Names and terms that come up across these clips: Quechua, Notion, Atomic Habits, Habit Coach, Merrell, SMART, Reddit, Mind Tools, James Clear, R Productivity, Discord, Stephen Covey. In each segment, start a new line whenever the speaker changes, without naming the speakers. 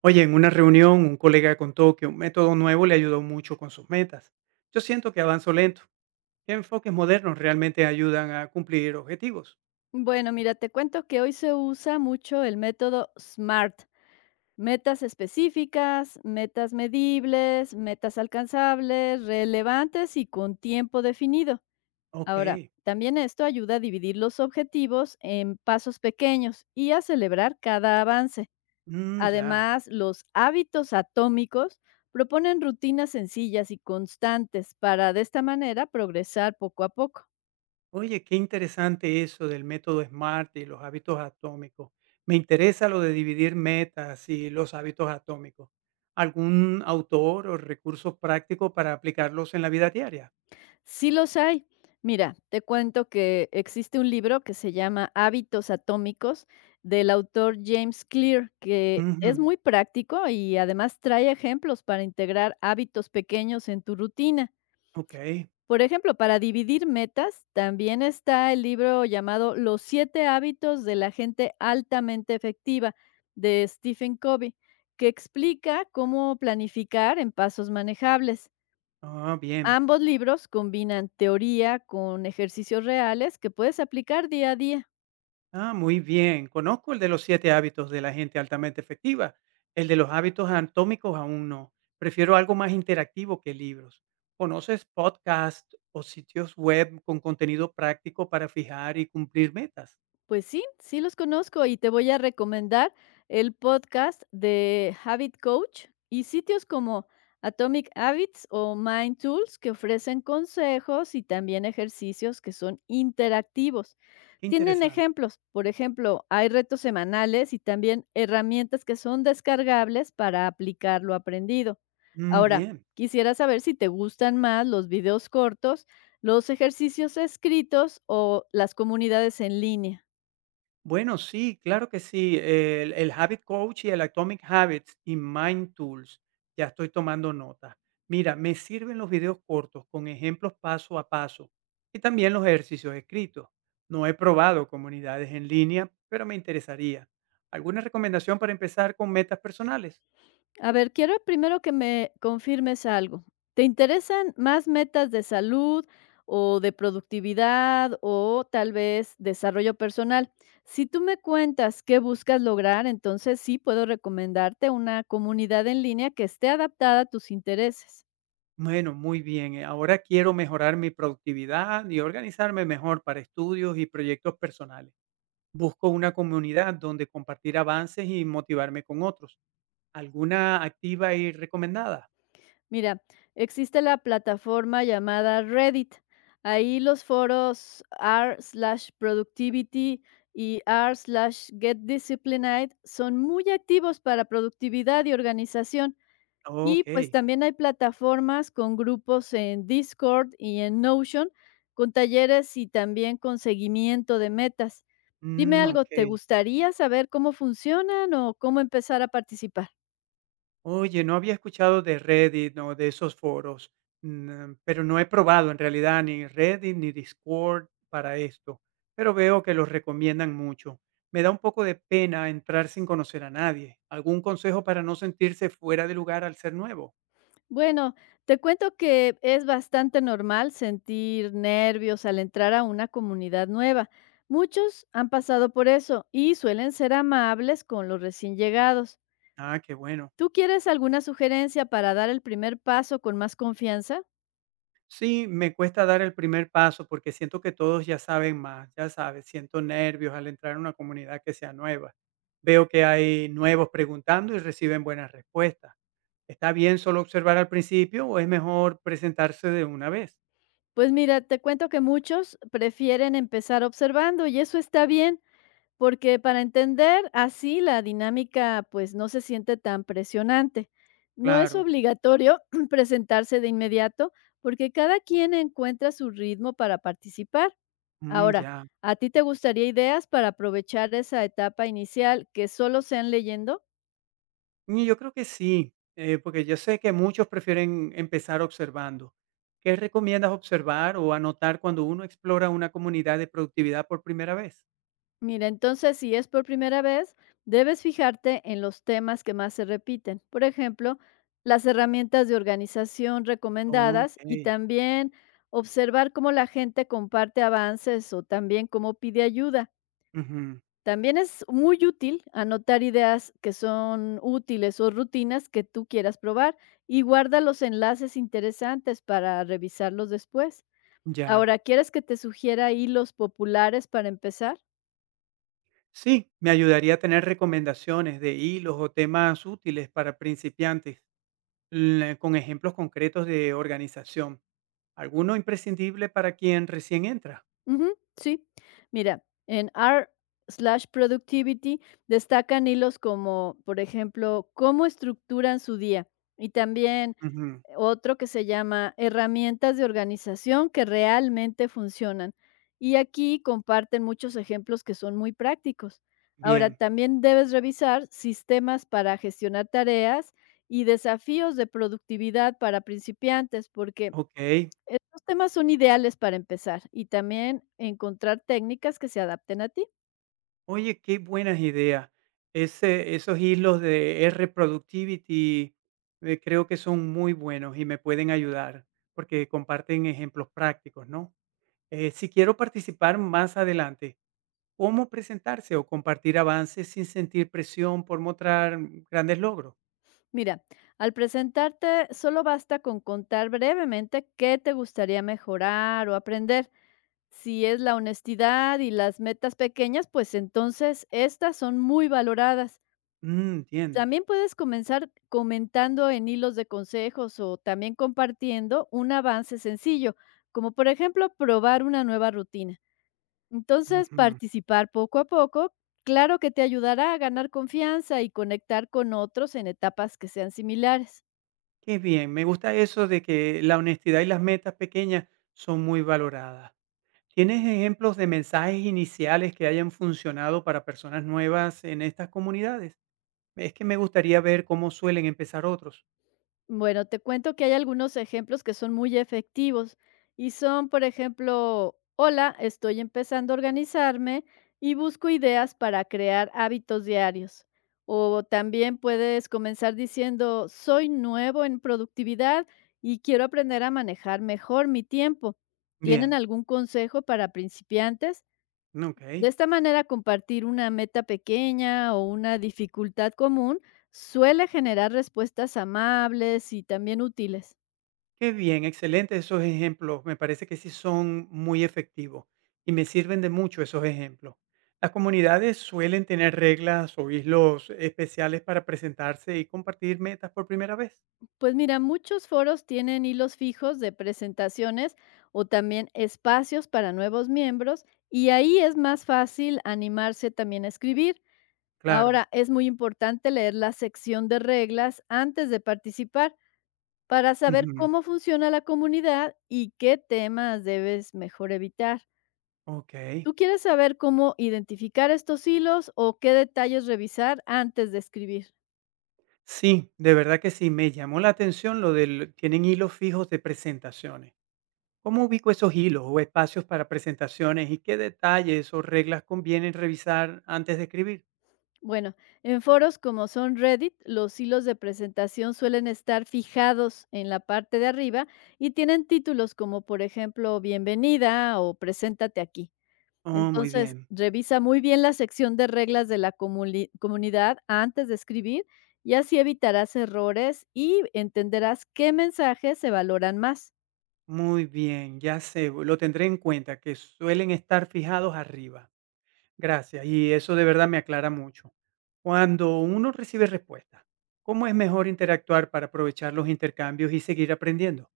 Oye, en una reunión un colega contó que un método nuevo le ayudó mucho con sus metas. Yo siento que avanzo lento. ¿Qué enfoques modernos realmente ayudan a cumplir objetivos?
Bueno, mira, te cuento que hoy se usa mucho el método SMART. Metas específicas, metas medibles, metas alcanzables, relevantes y con tiempo definido.
Ok,
Ahora, también esto ayuda a dividir los objetivos en pasos pequeños y a celebrar cada avance.
mm, ya.
Además, los hábitos atómicos proponen rutinas sencillas y constantes para de esta manera progresar poco a poco.
Oye, qué interesante eso del método SMART y los hábitos atómicos. Me interesa lo de dividir metas y los hábitos atómicos. ¿Algún autor o recurso práctico para aplicarlos en la vida diaria?
Sí los hay. Mira, te cuento que existe un libro que se llama Hábitos Atómicos del autor James Clear, que
Ujú,
es muy práctico y además trae ejemplos para integrar hábitos pequeños en tu rutina.
ok,
Por ejemplo, para dividir metas, también está el libro llamado Los siete hábitos de la gente altamente efectiva de Stephen Covey, que explica cómo planificar en pasos manejables.
ah, bien.
Ambos libros combinan teoría con ejercicios reales que puedes aplicar día a día.
Ah, muy bien. Conozco el de los siete hábitos de la gente altamente efectiva. El de los hábitos anatómicos aún no. Prefiero algo más interactivo que libros. ¿Conoces podcasts o sitios web con contenido práctico para fijar y cumplir metas?
Pues sí, sí los conozco y te voy a recomendar el podcast de Habit Coach y sitios como Atomic Habits o Mind Tools que ofrecen consejos y también ejercicios que son interactivos.
Qué
Tienen
interesante.
ejemplos, por ejemplo, hay retos semanales y también herramientas que son descargables para aplicar lo aprendido.
Mm,
Ahora,
bien.
quisiera saber si te gustan más los videos cortos, los ejercicios escritos o las comunidades en línea.
Bueno, sí, claro que sí. El Habit Coach y el Atomic Habits y Mind Tools. Ya estoy tomando nota. Mira, me sirven los videos cortos con ejemplos paso a paso y también los ejercicios escritos. No he probado comunidades en línea, pero me interesaría. ¿Alguna recomendación para empezar con metas personales?
A ver, quiero primero que me confirmes algo. ¿Te interesan más metas de salud o de productividad o tal vez desarrollo personal? Si tú me cuentas qué buscas lograr, entonces sí puedo recomendarte una comunidad en línea que esté adaptada a tus intereses.
Bueno, muy bien. Ahora quiero mejorar mi productividad y organizarme mejor para estudios y proyectos personales. Busco una comunidad donde compartir avances y motivarme con otros. ¿Alguna activa y recomendada?
Mira, existe la plataforma llamada Reddit. Ahí los foros r/productivity y r/getdisciplined son muy activos para productividad y organización. Y pues
Okey,
también hay plataformas con grupos en Discord y en Notion, con talleres y también con seguimiento de metas. Dime
mm,
algo, ¿te
okey.
gustaría saber cómo funcionan o cómo empezar a participar?
Oye, no había escuchado de Reddit o de esos foros, pero no he probado en realidad ni Reddit ni Discord para esto, pero veo que los recomiendan mucho. Me da un poco de pena entrar sin conocer a nadie. ¿Algún consejo para no sentirse fuera de lugar al ser nuevo?
Bueno, te cuento que es bastante normal sentir nervios al entrar a una comunidad nueva. Muchos han pasado por eso y suelen ser amables con los recién llegados.
Ah, qué bueno.
¿Tú quieres alguna sugerencia para dar el primer paso con más confianza?
Sí, me cuesta dar el primer paso porque siento que todos ya saben más, ya sabes, siento nervios al entrar en una comunidad que sea nueva. Veo que hay nuevos preguntando y reciben buenas respuestas. ¿Está bien solo observar al principio o es mejor presentarse de una vez?
Pues mira, te cuento que muchos prefieren empezar observando y eso está bien. Porque para entender así la dinámica, pues no se siente tan presionante. No es
Claro,
obligatorio presentarse de inmediato porque cada quien encuentra su ritmo para participar.
mm,
Ahora,
ya.
¿a ti te gustaría ideas para aprovechar esa etapa inicial que solo sean leyendo?
Y yo creo que sí, porque yo sé que muchos prefieren empezar observando. ¿Qué recomiendas observar o anotar cuando uno explora una comunidad de productividad por primera vez?
Mira, entonces si es por primera vez, debes fijarte en los temas que más se repiten. Por ejemplo, las herramientas de organización recomendadas
Ok,
y también observar cómo la gente comparte avances o también cómo pide ayuda.
ujú,
También es muy útil anotar ideas que son útiles o rutinas que tú quieras probar y guarda los enlaces interesantes para revisarlos después.
ya.
Ahora, ¿quieres que te sugiera hilos populares para empezar?
Sí, me ayudaría a tener recomendaciones de hilos o temas útiles para principiantes, con ejemplos concretos de organización. ¿Alguno imprescindible para quien recién entra?
Ujú, sí. Mira, en r/productivity destacan hilos como, por ejemplo, cómo estructuran su día y también
Ujú,
otro que se llama herramientas de organización que realmente funcionan. Y aquí comparten muchos ejemplos que son muy prácticos. Ahora,
bien,
también debes revisar sistemas para gestionar tareas y desafíos de productividad para principiantes, porque
ok.
estos temas son ideales para empezar y también encontrar técnicas que se adapten a ti.
Oye, qué buenas ideas. Esos hilos de R Productivity creo que son muy buenos y me pueden ayudar porque comparten ejemplos prácticos, ¿no? Si quiero participar más adelante, ¿cómo presentarse o compartir avances sin sentir presión por mostrar grandes logros?
Mira, al presentarte solo basta con contar brevemente qué te gustaría mejorar o aprender. Si es la honestidad y las metas pequeñas, pues entonces estas son muy valoradas.
Mm, entiendo.
También puedes comenzar comentando en hilos de consejos o también compartiendo un avance sencillo, como por ejemplo probar una nueva rutina. Entonces,
Ujú.
participar poco a poco, claro que te ayudará a ganar confianza y conectar con otros en etapas que sean similares.
Qué bien, me gusta eso de que la honestidad y las metas pequeñas son muy valoradas. ¿Tienes ejemplos de mensajes iniciales que hayan funcionado para personas nuevas en estas comunidades? Es que me gustaría ver cómo suelen empezar otros.
Bueno, te cuento que hay algunos ejemplos que son muy efectivos y son, por ejemplo, hola, estoy empezando a organizarme y busco ideas para crear hábitos diarios. O también puedes comenzar diciendo, soy nuevo en productividad y quiero aprender a manejar mejor mi tiempo. ¿Tienen
Bien,
algún consejo para principiantes?
ok.
De esta manera, compartir una meta pequeña o una dificultad común suele generar respuestas amables y también útiles.
Qué bien, excelente esos ejemplos. Me parece que sí son muy efectivos y me sirven de mucho esos ejemplos. Las comunidades suelen tener reglas o islos especiales para presentarse y compartir metas por primera vez.
Pues mira, muchos foros tienen hilos fijos de presentaciones o también espacios para nuevos miembros y ahí es más fácil animarse también a escribir.
Claro.
Ahora, es muy importante leer la sección de reglas antes de participar para saber
Ujú,
cómo funciona la comunidad y qué temas debes mejor evitar.
ok.
¿Tú quieres saber cómo identificar estos hilos o qué detalles revisar antes de escribir?
Sí, de verdad que sí. Me llamó la atención lo del... Tienen hilos fijos de presentaciones. ¿Cómo ubico esos hilos o espacios para presentaciones y qué detalles o reglas convienen revisar antes de escribir?
Bueno, en foros como son Reddit, los hilos de presentación suelen estar fijados en la parte de arriba y tienen títulos como, por ejemplo, Bienvenida o Preséntate aquí.
Oh, muy
Entonces,
bien.
revisa muy bien la sección de reglas de la comunidad antes de escribir y así evitarás errores y entenderás qué mensajes se valoran más.
Muy bien, ya sé, lo tendré en cuenta, que suelen estar fijados arriba. Gracias, y eso de verdad me aclara mucho. Cuando uno recibe respuesta, ¿cómo es mejor interactuar para aprovechar los intercambios y seguir aprendiendo?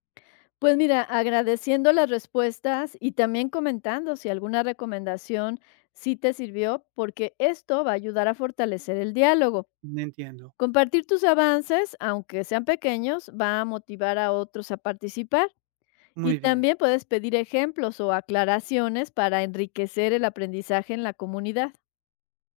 Pues mira, agradeciendo las respuestas y también comentando si alguna recomendación sí te sirvió, porque esto va a ayudar a fortalecer el diálogo.
No entiendo.
Compartir tus avances, aunque sean pequeños, va a motivar a otros a participar y
Muy bien.
también puedes pedir ejemplos o aclaraciones para enriquecer el aprendizaje en la comunidad.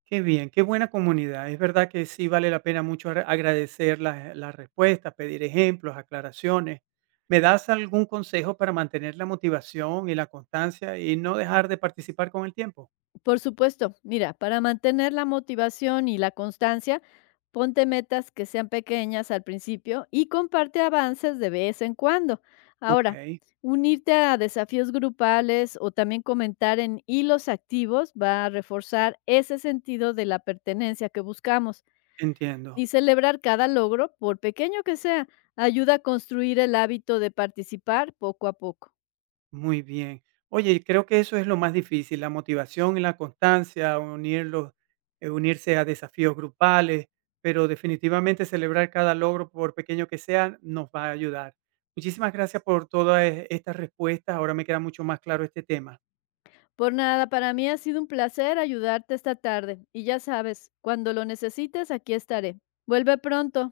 Qué bien, qué buena comunidad. Es verdad que sí vale la pena mucho agradecer las respuestas, pedir ejemplos, aclaraciones. ¿Me das algún consejo para mantener la motivación y la constancia y no dejar de participar con el tiempo?
Por supuesto, mira, para mantener la motivación y la constancia, ponte metas que sean pequeñas al principio y comparte avances de vez en cuando. Ahora,
Ok.
unirte a desafíos grupales o también comentar en hilos activos va a reforzar ese sentido de la pertenencia que buscamos
Entiendo,
y celebrar cada logro, por pequeño que sea, ayuda a construir el hábito de participar poco a poco.
muy bien. Oye, creo que eso es lo más difícil, la motivación y la constancia, unirlos, unirse a desafíos grupales, pero definitivamente celebrar cada logro, por pequeño que sea, nos va a ayudar. Muchísimas gracias por todas estas respuestas. Ahora me queda mucho más claro este tema.
Por nada, para mí ha sido un placer ayudarte esta tarde y ya sabes, cuando lo necesites, aquí estaré. Vuelve pronto.